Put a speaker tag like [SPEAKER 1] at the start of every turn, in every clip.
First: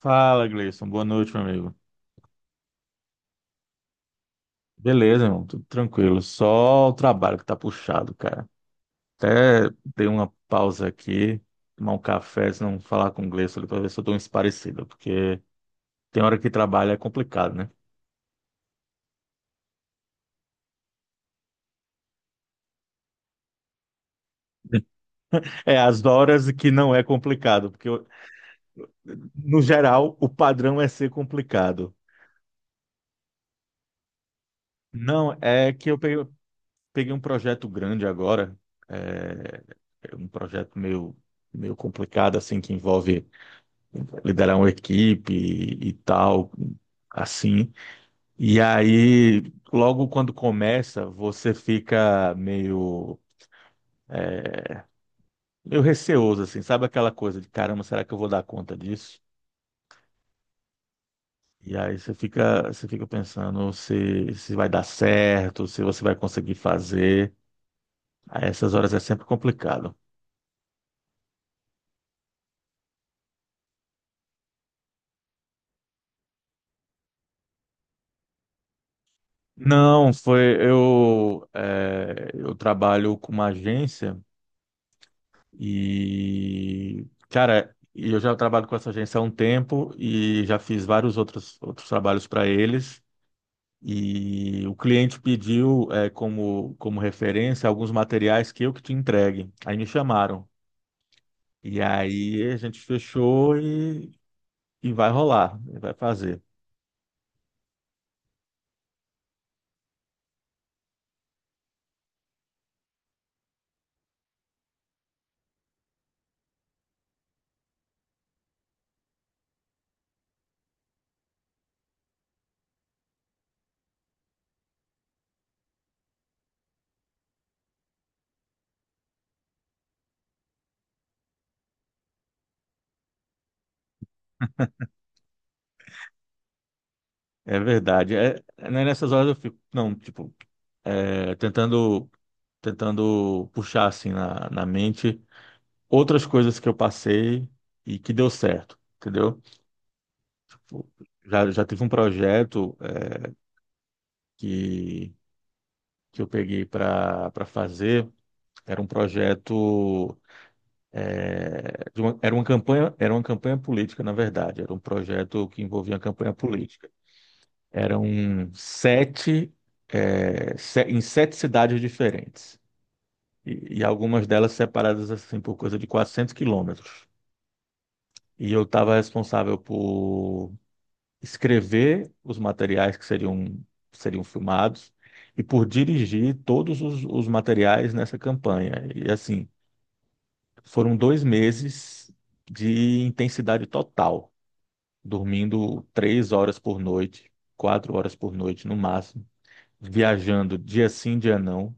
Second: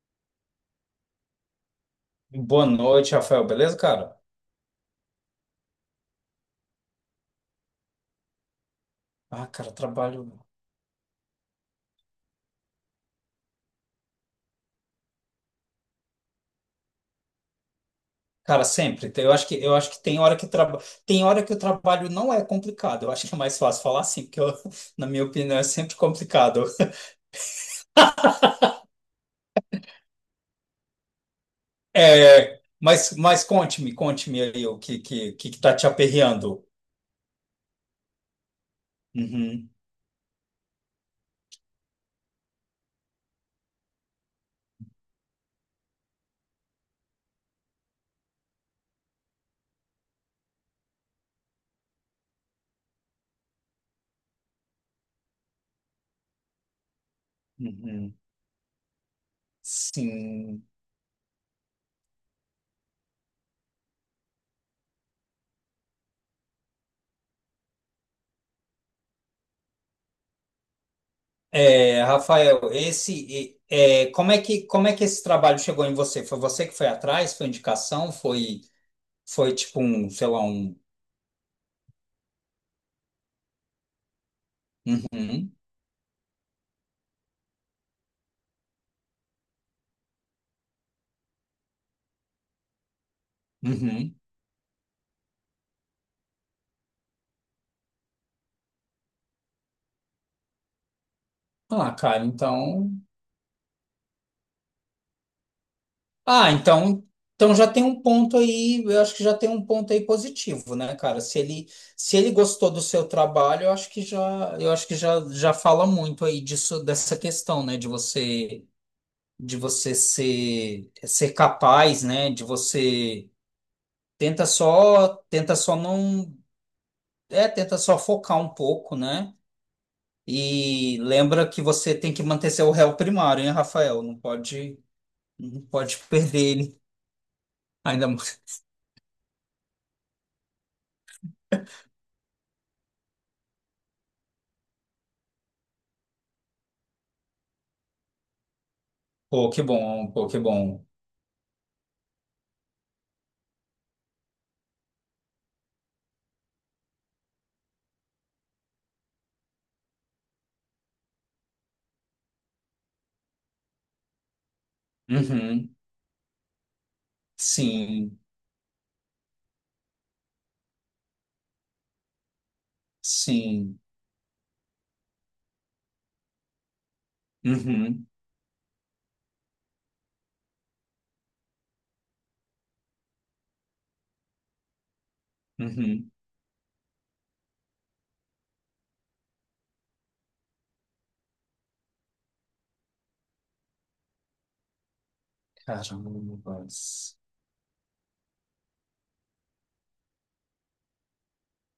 [SPEAKER 1] Fala, Gleison. Boa noite, meu amigo.
[SPEAKER 2] Boa noite, Rafael. Beleza, cara?
[SPEAKER 1] Beleza, irmão. Tudo tranquilo. Só o trabalho que tá puxado, cara.
[SPEAKER 2] Ah,
[SPEAKER 1] Até
[SPEAKER 2] cara,
[SPEAKER 1] dei
[SPEAKER 2] trabalho.
[SPEAKER 1] uma pausa aqui, tomar um café, se não falar com o Gleison ali pra ver se eu dou uma esparecida, porque tem hora que trabalho é complicado, né?
[SPEAKER 2] Cara, sempre. Eu acho que tem hora que o trabalho não é complicado. Eu acho que é mais fácil falar assim, na minha opinião é
[SPEAKER 1] É,
[SPEAKER 2] sempre
[SPEAKER 1] as horas
[SPEAKER 2] complicado.
[SPEAKER 1] que não é complicado, no geral o padrão é ser complicado.
[SPEAKER 2] É, mas conte-me aí o que,
[SPEAKER 1] Não,
[SPEAKER 2] que, que que tá te aperreando.
[SPEAKER 1] peguei um projeto grande agora, é,
[SPEAKER 2] Uhum,
[SPEAKER 1] um projeto meio complicado, assim, que envolve. Liderar uma equipe e tal, assim. E aí, logo quando começa, você meio receoso, assim, sabe aquela coisa de caramba, será que
[SPEAKER 2] uhum.
[SPEAKER 1] eu vou dar conta disso?
[SPEAKER 2] Sim.
[SPEAKER 1] E aí você fica pensando se vai dar certo, se você vai conseguir fazer. A essas horas é sempre complicado.
[SPEAKER 2] É, Rafael, como é que esse trabalho chegou em você? Foi você que foi atrás? Foi indicação? Foi, foi tipo um,
[SPEAKER 1] Não,
[SPEAKER 2] sei lá,
[SPEAKER 1] foi
[SPEAKER 2] um.
[SPEAKER 1] eu, eu trabalho com uma agência
[SPEAKER 2] Uhum.
[SPEAKER 1] e, cara, e eu já trabalho com essa agência há um tempo e já fiz vários outros trabalhos para eles.
[SPEAKER 2] Uhum.
[SPEAKER 1] E o cliente pediu, como referência alguns materiais que eu que te entregue. Aí me chamaram. E
[SPEAKER 2] Ah, cara,
[SPEAKER 1] aí a gente
[SPEAKER 2] então.
[SPEAKER 1] fechou e vai rolar, vai fazer.
[SPEAKER 2] Ah, então, então já tem um ponto aí, eu acho que já tem um ponto aí positivo, né, cara? Se ele gostou do seu trabalho, eu acho que já fala muito aí disso, dessa questão, né, de você ser capaz, né, de você tenta só não, é, tenta só focar um pouco, né? E lembra que você tem que manter seu réu primário, hein, Rafael? Não pode perder ele.
[SPEAKER 1] É
[SPEAKER 2] Ainda
[SPEAKER 1] verdade. É,
[SPEAKER 2] mais.
[SPEAKER 1] né, nessas horas eu fico, não, tipo, eh, tentando, tentando puxar assim na mente outras coisas que eu passei e que deu certo, entendeu?
[SPEAKER 2] Pô, que bom, pô, que bom.
[SPEAKER 1] Tipo, já tive um projeto que, que eu peguei para fazer. Era um projeto, era uma campanha política, na verdade. Era um projeto que
[SPEAKER 2] Uhum.
[SPEAKER 1] envolvia uma campanha política. Eram
[SPEAKER 2] Sim,
[SPEAKER 1] 7, em 7 cidades diferentes.
[SPEAKER 2] sim.
[SPEAKER 1] E algumas delas separadas assim por coisa de 400 quilômetros.
[SPEAKER 2] Uhum.
[SPEAKER 1] E eu estava responsável por escrever os materiais seriam filmados e por
[SPEAKER 2] Uhum.
[SPEAKER 1] dirigir todos os materiais nessa campanha. E assim, foram 2 meses de intensidade total, dormindo 3 horas por
[SPEAKER 2] Carambas.
[SPEAKER 1] noite, 4 horas por noite no máximo, viajando dia sim, dia não.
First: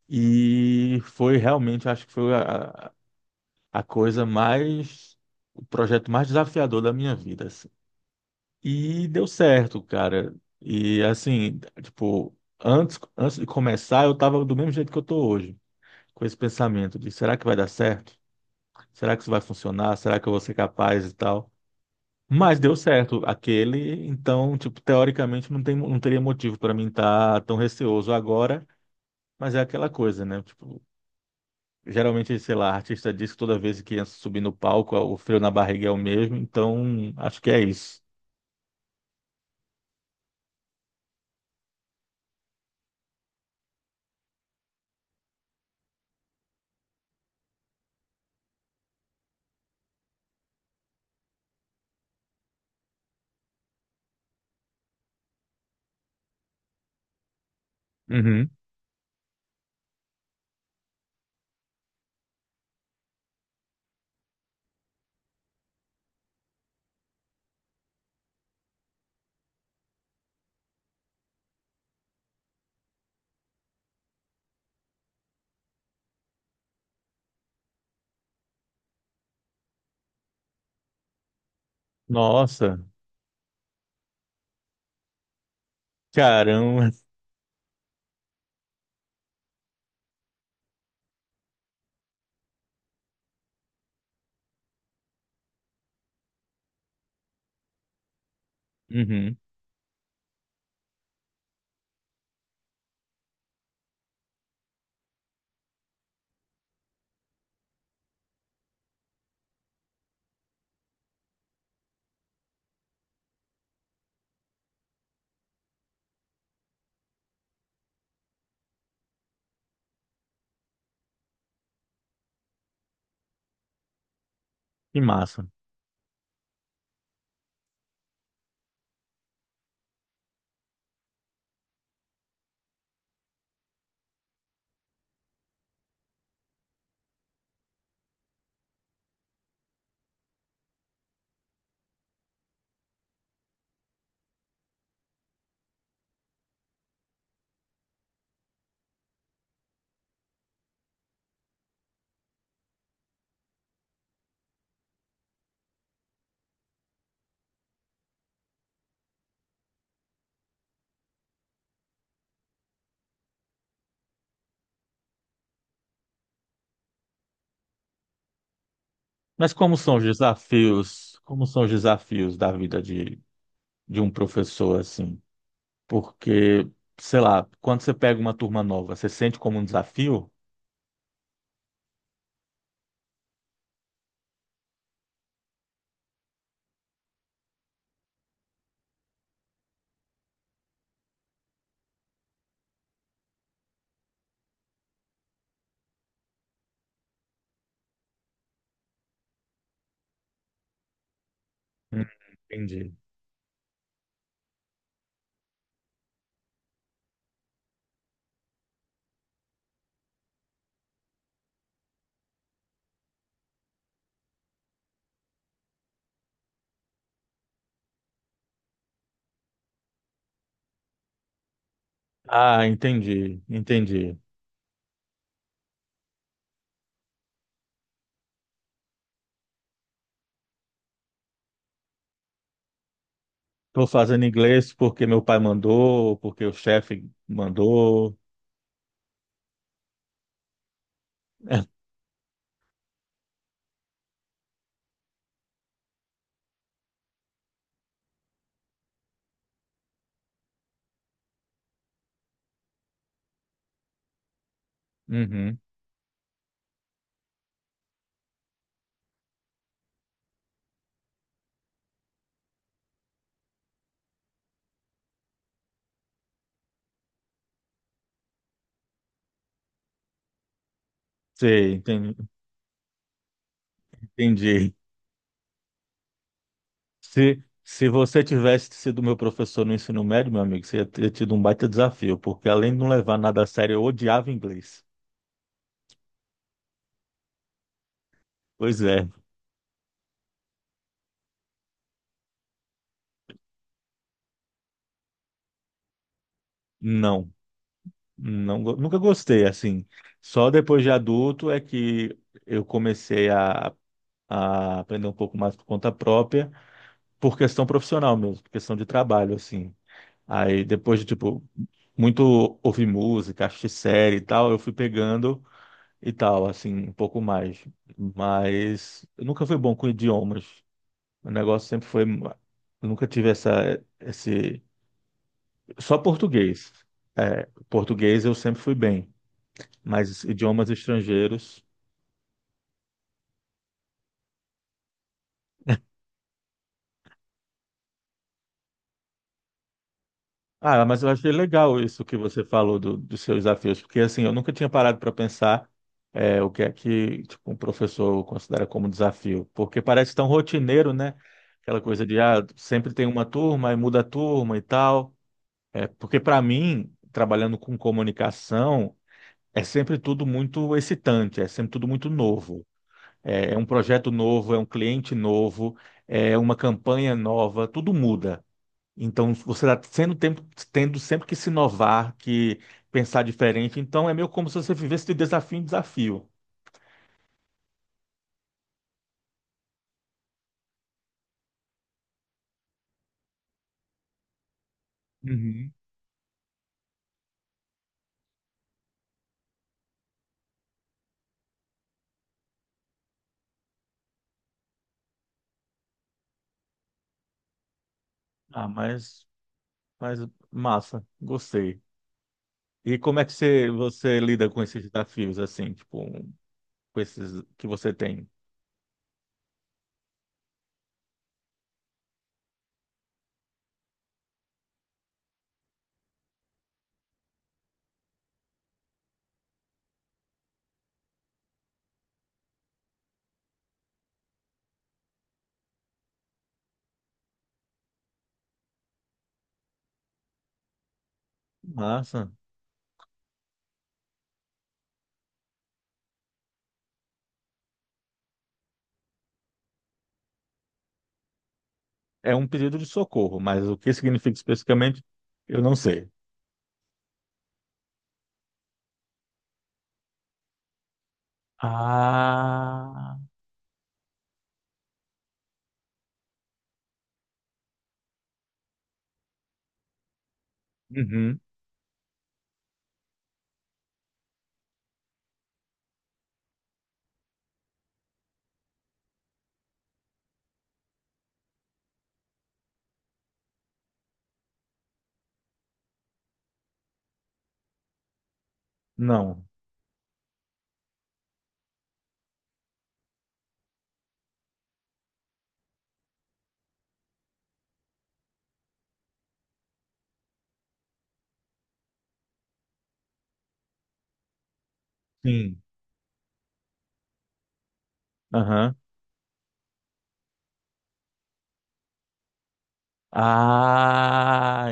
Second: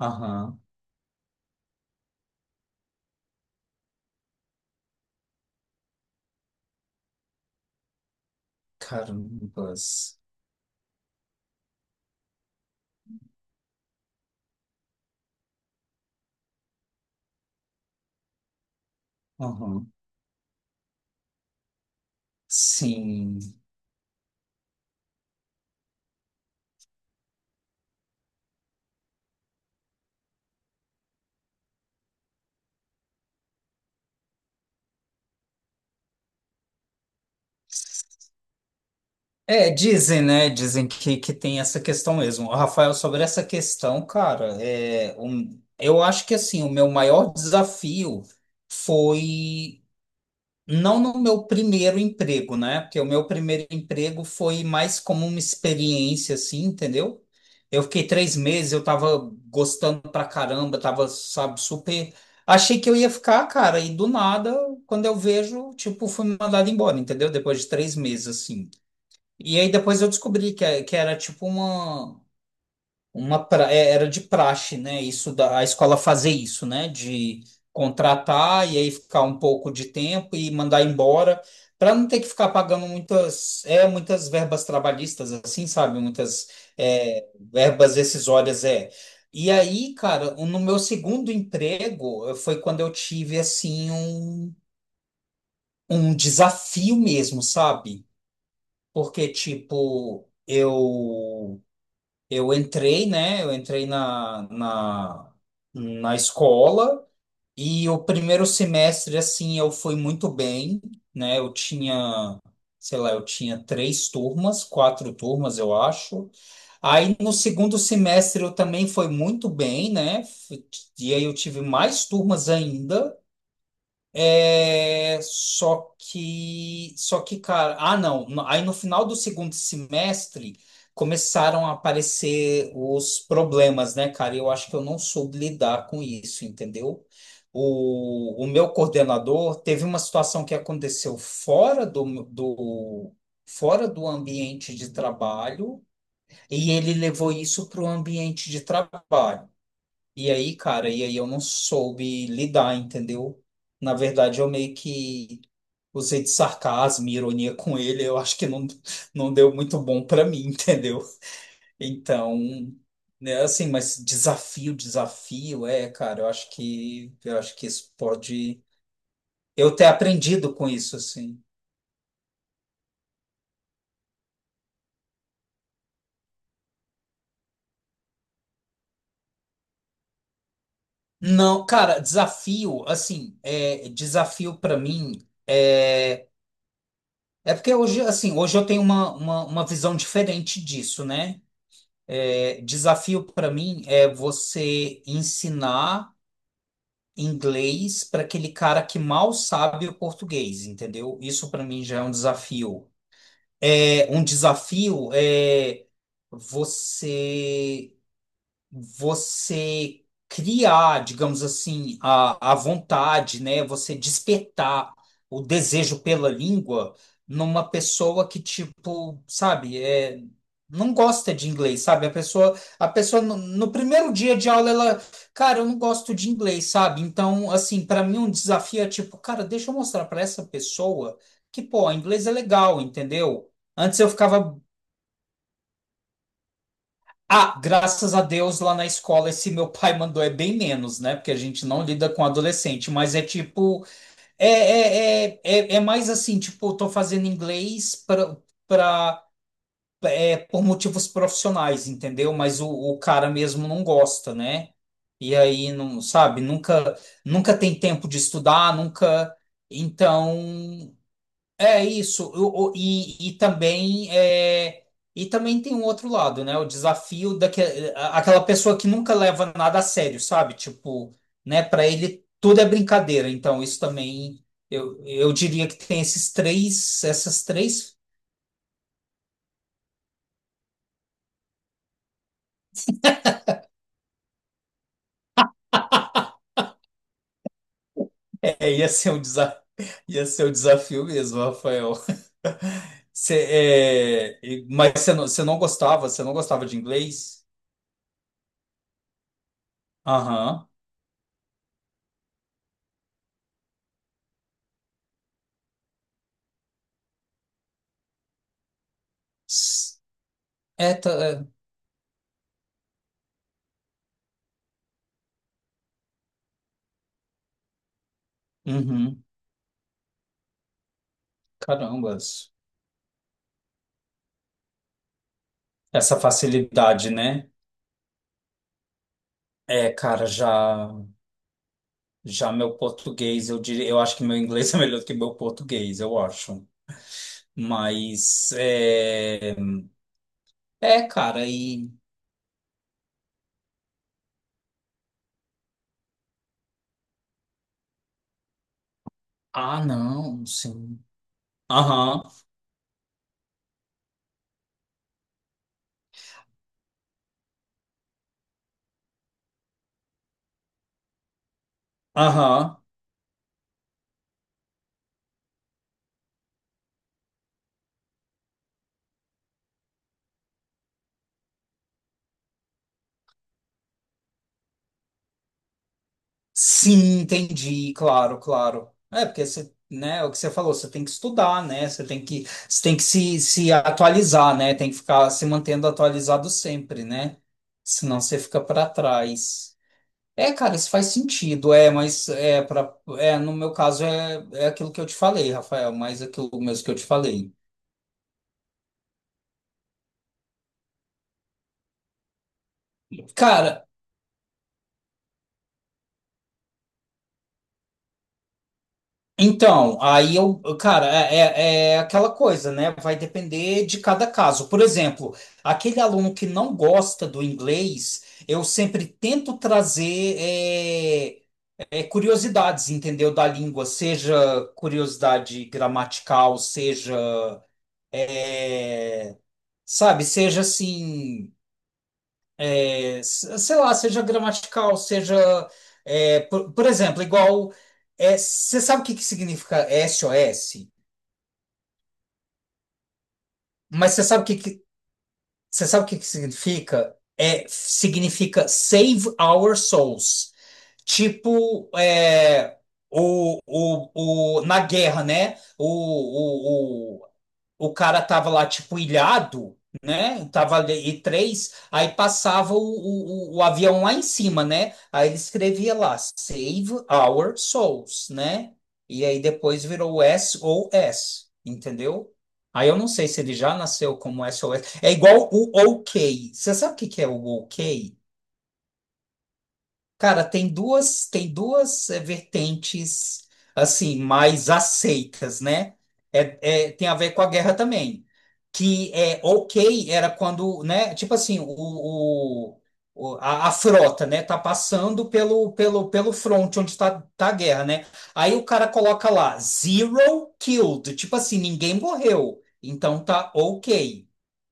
[SPEAKER 2] Aham.
[SPEAKER 1] E foi realmente, acho que foi a coisa mais, o projeto mais desafiador da minha vida. E deu certo,
[SPEAKER 2] Carambas.
[SPEAKER 1] cara. E assim, tipo, antes de começar, eu tava do mesmo jeito que eu tô hoje, com esse pensamento de será que vai dar certo? Será que isso vai
[SPEAKER 2] Aham.
[SPEAKER 1] funcionar? Será que eu vou ser capaz e tal? Mas deu certo
[SPEAKER 2] Sim.
[SPEAKER 1] aquele, então, tipo, teoricamente não tem, não teria motivo para mim estar tão receoso agora, mas é aquela coisa, né? Tipo, geralmente, sei lá, artista diz que toda vez que ia subir no palco, o frio na barriga é o mesmo, então acho que é isso.
[SPEAKER 2] É, dizem, né? Dizem que tem essa questão mesmo. Rafael, sobre essa questão, cara, eu acho que assim, o meu maior desafio foi. Não no meu primeiro emprego, né? Porque o meu primeiro emprego foi mais como uma experiência, assim, entendeu? Eu fiquei três
[SPEAKER 1] Uhum.
[SPEAKER 2] meses, eu tava gostando pra caramba, tava, sabe, super. Achei que eu ia ficar, cara, e do nada, quando eu vejo, tipo, fui mandado embora, entendeu? Depois de três meses, assim. E aí depois eu descobri que era tipo uma. Era de praxe, né? A escola fazer isso, né? De contratar e aí ficar um pouco de tempo e mandar embora, para não ter que ficar
[SPEAKER 1] Nossa,
[SPEAKER 2] pagando muitas verbas trabalhistas, assim, sabe? Muitas
[SPEAKER 1] caramba.
[SPEAKER 2] verbas rescisórias, é. E aí, cara, no meu segundo emprego foi quando eu tive, assim, um desafio mesmo, sabe? Porque,
[SPEAKER 1] Uhum.
[SPEAKER 2] tipo, eu. Eu entrei, né? Eu entrei na escola e o primeiro semestre, assim, eu fui muito bem, né? Eu tinha, sei lá, eu tinha três turmas, quatro turmas, eu acho. Aí no segundo semestre eu também fui muito bem, né? E aí eu tive mais turmas ainda.
[SPEAKER 1] Que
[SPEAKER 2] É,
[SPEAKER 1] massa.
[SPEAKER 2] só que, cara, aí no final do segundo semestre começaram a aparecer os problemas, né, cara? Eu acho que eu não soube lidar com isso, entendeu? O meu coordenador teve uma situação que aconteceu fora do ambiente de trabalho e ele levou isso para o ambiente de trabalho. E aí, cara, e aí eu não soube lidar, entendeu? Na verdade, eu meio que usei de sarcasmo e ironia com ele. Eu acho que não deu muito bom pra mim, entendeu? Então, né, assim, mas desafio, desafio, é, cara, eu acho que isso pode
[SPEAKER 1] Mas
[SPEAKER 2] eu
[SPEAKER 1] como
[SPEAKER 2] ter
[SPEAKER 1] são os
[SPEAKER 2] aprendido com isso,
[SPEAKER 1] desafios,
[SPEAKER 2] assim.
[SPEAKER 1] como são os desafios da vida de um professor, assim? Porque, sei lá, quando você pega uma turma nova, você sente como um desafio?
[SPEAKER 2] Não, cara, desafio, assim, é, desafio pra mim é, é porque hoje, assim, hoje eu tenho uma visão diferente disso, né? É, desafio para mim é você ensinar inglês para aquele cara que mal sabe o português, entendeu? Isso para mim já é
[SPEAKER 1] Hum,
[SPEAKER 2] um desafio.
[SPEAKER 1] entendi.
[SPEAKER 2] É, um desafio é você você criar, digamos assim, a vontade, né? Você despertar o desejo pela língua numa pessoa que, tipo, sabe, é, não gosta de inglês, sabe?
[SPEAKER 1] Ah,
[SPEAKER 2] A pessoa
[SPEAKER 1] entendi,
[SPEAKER 2] no primeiro
[SPEAKER 1] entendi.
[SPEAKER 2] dia de aula, ela, cara, eu não gosto de inglês, sabe? Então, assim, para mim um desafio é tipo, cara, deixa eu mostrar para essa pessoa que, pô, inglês é legal, entendeu?
[SPEAKER 1] Estou
[SPEAKER 2] Antes eu
[SPEAKER 1] fazendo
[SPEAKER 2] ficava
[SPEAKER 1] inglês porque meu pai mandou, porque o chefe
[SPEAKER 2] ah, graças
[SPEAKER 1] mandou.
[SPEAKER 2] a Deus lá na escola esse meu pai mandou é bem menos, né? Porque a gente não lida com adolescente, mas é tipo, é mais assim, tipo, eu tô fazendo inglês pra, por motivos profissionais, entendeu? Mas o cara mesmo não gosta, né? E
[SPEAKER 1] Uhum.
[SPEAKER 2] aí, não, sabe, nunca tem tempo de estudar, nunca. Então, é isso, e também é, e também tem um outro lado, né? O desafio daquela aquela pessoa que nunca leva nada a sério, sabe? Tipo, né?
[SPEAKER 1] Sei,
[SPEAKER 2] Para
[SPEAKER 1] entendi.
[SPEAKER 2] ele tudo é brincadeira. Então isso também
[SPEAKER 1] Entendi.
[SPEAKER 2] eu diria que tem esses três, essas
[SPEAKER 1] Se
[SPEAKER 2] três.
[SPEAKER 1] você tivesse sido meu professor no ensino médio, meu amigo, você ia ter tido um baita desafio, porque além de não levar nada a sério, eu odiava inglês.
[SPEAKER 2] É,
[SPEAKER 1] Pois
[SPEAKER 2] ia
[SPEAKER 1] é,
[SPEAKER 2] ser um desafio, ia ser um desafio mesmo, Rafael. Cê, mas você não gostava de
[SPEAKER 1] não,
[SPEAKER 2] inglês?
[SPEAKER 1] nunca gostei, assim. Só
[SPEAKER 2] Aham.
[SPEAKER 1] depois de adulto é que eu comecei a aprender um pouco mais por conta própria, por questão profissional mesmo, por questão de trabalho, assim.
[SPEAKER 2] S-
[SPEAKER 1] Aí
[SPEAKER 2] É,
[SPEAKER 1] depois de,
[SPEAKER 2] tá,
[SPEAKER 1] tipo,
[SPEAKER 2] é.
[SPEAKER 1] muito ouvir música, assistir série e tal, eu fui pegando. E tal, assim, um pouco mais. Mas
[SPEAKER 2] Uhum.
[SPEAKER 1] eu nunca fui bom com idiomas. O negócio sempre foi.
[SPEAKER 2] Carambas.
[SPEAKER 1] Eu Nunca tive esse. Só
[SPEAKER 2] Essa
[SPEAKER 1] português.
[SPEAKER 2] facilidade,
[SPEAKER 1] É,
[SPEAKER 2] né?
[SPEAKER 1] português eu sempre fui bem,
[SPEAKER 2] É,
[SPEAKER 1] mas
[SPEAKER 2] cara,
[SPEAKER 1] idiomas estrangeiros.
[SPEAKER 2] já meu português, eu diria, eu acho que meu inglês é melhor do que meu português, eu acho. Mas é,
[SPEAKER 1] Ah, mas
[SPEAKER 2] é,
[SPEAKER 1] eu achei
[SPEAKER 2] cara,
[SPEAKER 1] legal
[SPEAKER 2] e
[SPEAKER 1] isso que você falou dos seus desafios, porque assim, eu nunca tinha parado para pensar é, o que é que tipo, um professor considera como desafio, porque
[SPEAKER 2] ah,
[SPEAKER 1] parece tão
[SPEAKER 2] não,
[SPEAKER 1] rotineiro,
[SPEAKER 2] sim.
[SPEAKER 1] né? Aquela coisa de
[SPEAKER 2] Aham.
[SPEAKER 1] ah, sempre tem uma turma e muda a turma e tal. É, porque para mim, trabalhando com comunicação, é sempre tudo muito excitante, é sempre tudo muito novo.
[SPEAKER 2] Aham.
[SPEAKER 1] É, é um projeto novo, é um cliente novo, é uma campanha nova, tudo muda. Então, você está sendo tempo, tendo sempre que se inovar, que pensar diferente. Então, é meio como se você vivesse de desafio em desafio.
[SPEAKER 2] Sim, entendi, claro, claro. É, porque você, né, é o que você falou, você tem que estudar, né? Você tem que se atualizar, né? Tem que ficar se
[SPEAKER 1] Uhum.
[SPEAKER 2] mantendo atualizado sempre, né? Senão você fica para trás. É, cara, isso faz sentido, é, no meu caso é aquilo que eu te falei, Rafael, mas aquilo mesmo que eu te falei.
[SPEAKER 1] Ah, mas massa, gostei. E como é que
[SPEAKER 2] Cara,
[SPEAKER 1] você lida com esses desafios, assim, tipo, com esses que você tem?
[SPEAKER 2] então, aí eu, cara, é, é é aquela coisa, né? Vai depender de cada caso. Por exemplo, aquele aluno que não gosta do inglês, eu sempre tento trazer curiosidades, entendeu? Da língua, seja curiosidade gramatical, é, sabe, seja assim.
[SPEAKER 1] Massa.
[SPEAKER 2] Seja gramatical, por exemplo, igual, é, você sabe o que que significa SOS,
[SPEAKER 1] É um pedido de socorro, mas o que
[SPEAKER 2] mas você
[SPEAKER 1] significa
[SPEAKER 2] sabe o que que,
[SPEAKER 1] especificamente, eu não
[SPEAKER 2] você sabe o
[SPEAKER 1] sei.
[SPEAKER 2] que que significa? É, significa Save Our Souls. Tipo, é,
[SPEAKER 1] Ah,
[SPEAKER 2] o, na guerra, né? O, o cara tava lá, tipo, ilhado, né? Tava ali,
[SPEAKER 1] uhum.
[SPEAKER 2] aí passava o avião lá em cima, né? Aí ele escrevia lá, Save Our Souls, né? E aí depois virou S O S, entendeu? Aí eu não sei se ele já nasceu como S O S. É igual o OK. Você sabe o que que é o OK?
[SPEAKER 1] Não.
[SPEAKER 2] Cara, tem duas vertentes assim mais aceitas, né? Tem a ver com a guerra também, que é ok era quando, né? Tipo assim, a frota, né? Tá passando
[SPEAKER 1] Sim.
[SPEAKER 2] pelo front onde tá a guerra, né? Aí o
[SPEAKER 1] Aham.
[SPEAKER 2] cara coloca lá zero killed, tipo assim, ninguém morreu, então tá ok.
[SPEAKER 1] Ah,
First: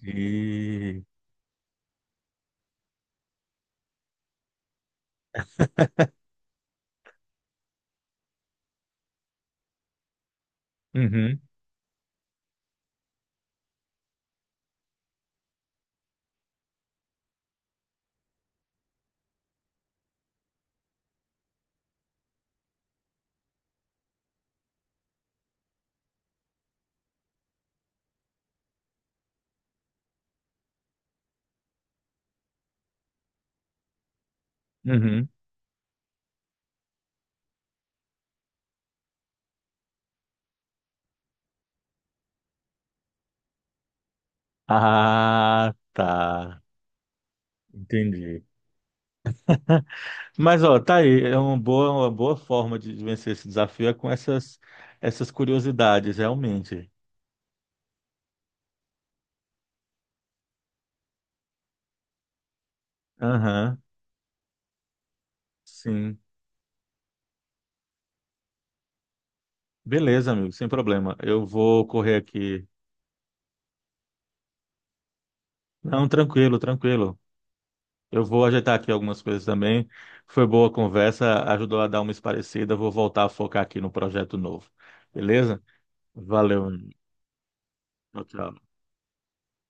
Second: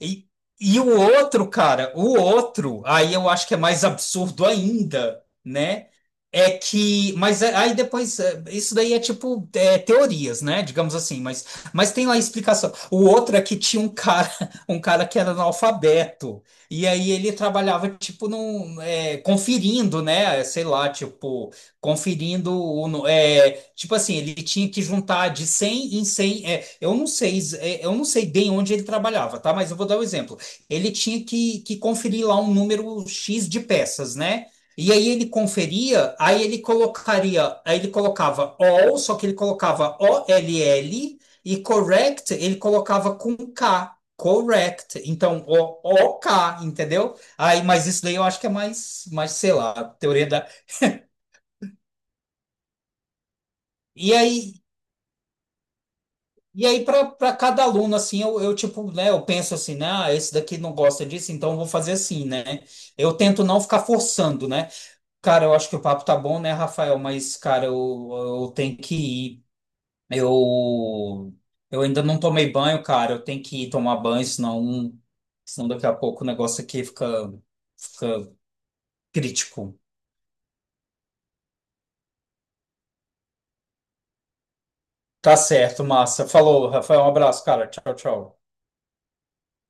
[SPEAKER 2] E, e o outro, cara, o outro, aí eu acho que é mais absurdo ainda, né? Aí depois, é, isso daí é teorias, né? Digamos assim,
[SPEAKER 1] Uhum.
[SPEAKER 2] mas tem lá a explicação. O outro é que tinha um cara, um cara que era analfabeto, e aí ele trabalhava, tipo, conferindo, né? Sei lá, tipo conferindo tipo assim ele tinha que juntar de 100 em 100 eu não sei bem onde ele trabalhava tá mas eu vou dar um exemplo ele tinha que conferir lá um número X de peças né e aí ele
[SPEAKER 1] Uhum.
[SPEAKER 2] conferia aí ele colocava all só que ele colocava o l l e correct ele colocava com K correct então
[SPEAKER 1] Ah,
[SPEAKER 2] o OK
[SPEAKER 1] tá.
[SPEAKER 2] entendeu aí mas isso daí eu acho
[SPEAKER 1] Entendi.
[SPEAKER 2] que é mais sei lá teoria da
[SPEAKER 1] Mas, ó, tá aí. É uma boa forma de vencer esse desafio é com
[SPEAKER 2] e
[SPEAKER 1] essas,
[SPEAKER 2] aí,
[SPEAKER 1] essas curiosidades,
[SPEAKER 2] E aí,
[SPEAKER 1] realmente.
[SPEAKER 2] para cada aluno, assim, eu tipo, né, eu penso assim, né, ah, esse daqui não gosta disso, então eu vou fazer assim, né? Eu tento não
[SPEAKER 1] Aham.
[SPEAKER 2] ficar forçando, né? Cara, eu acho que o papo tá
[SPEAKER 1] Sim.
[SPEAKER 2] bom, né, Rafael? Mas, cara, eu tenho que ir.
[SPEAKER 1] Beleza, amigo, sem problema.
[SPEAKER 2] Eu,
[SPEAKER 1] Eu
[SPEAKER 2] eu
[SPEAKER 1] vou
[SPEAKER 2] ainda
[SPEAKER 1] correr
[SPEAKER 2] não tomei
[SPEAKER 1] aqui.
[SPEAKER 2] banho, cara, eu tenho que ir tomar banho, senão daqui a
[SPEAKER 1] Não,
[SPEAKER 2] pouco o
[SPEAKER 1] tranquilo,
[SPEAKER 2] negócio aqui
[SPEAKER 1] tranquilo.
[SPEAKER 2] fica,
[SPEAKER 1] Eu
[SPEAKER 2] fica
[SPEAKER 1] vou ajeitar aqui algumas coisas
[SPEAKER 2] crítico.
[SPEAKER 1] também. Foi boa a conversa, ajudou a dar uma esparecida. Vou voltar a focar aqui no projeto novo.
[SPEAKER 2] Tá
[SPEAKER 1] Beleza?
[SPEAKER 2] certo, massa.
[SPEAKER 1] Valeu.
[SPEAKER 2] Falou, Rafael, um abraço, cara. Tchau,
[SPEAKER 1] Tchau,
[SPEAKER 2] tchau.
[SPEAKER 1] tchau.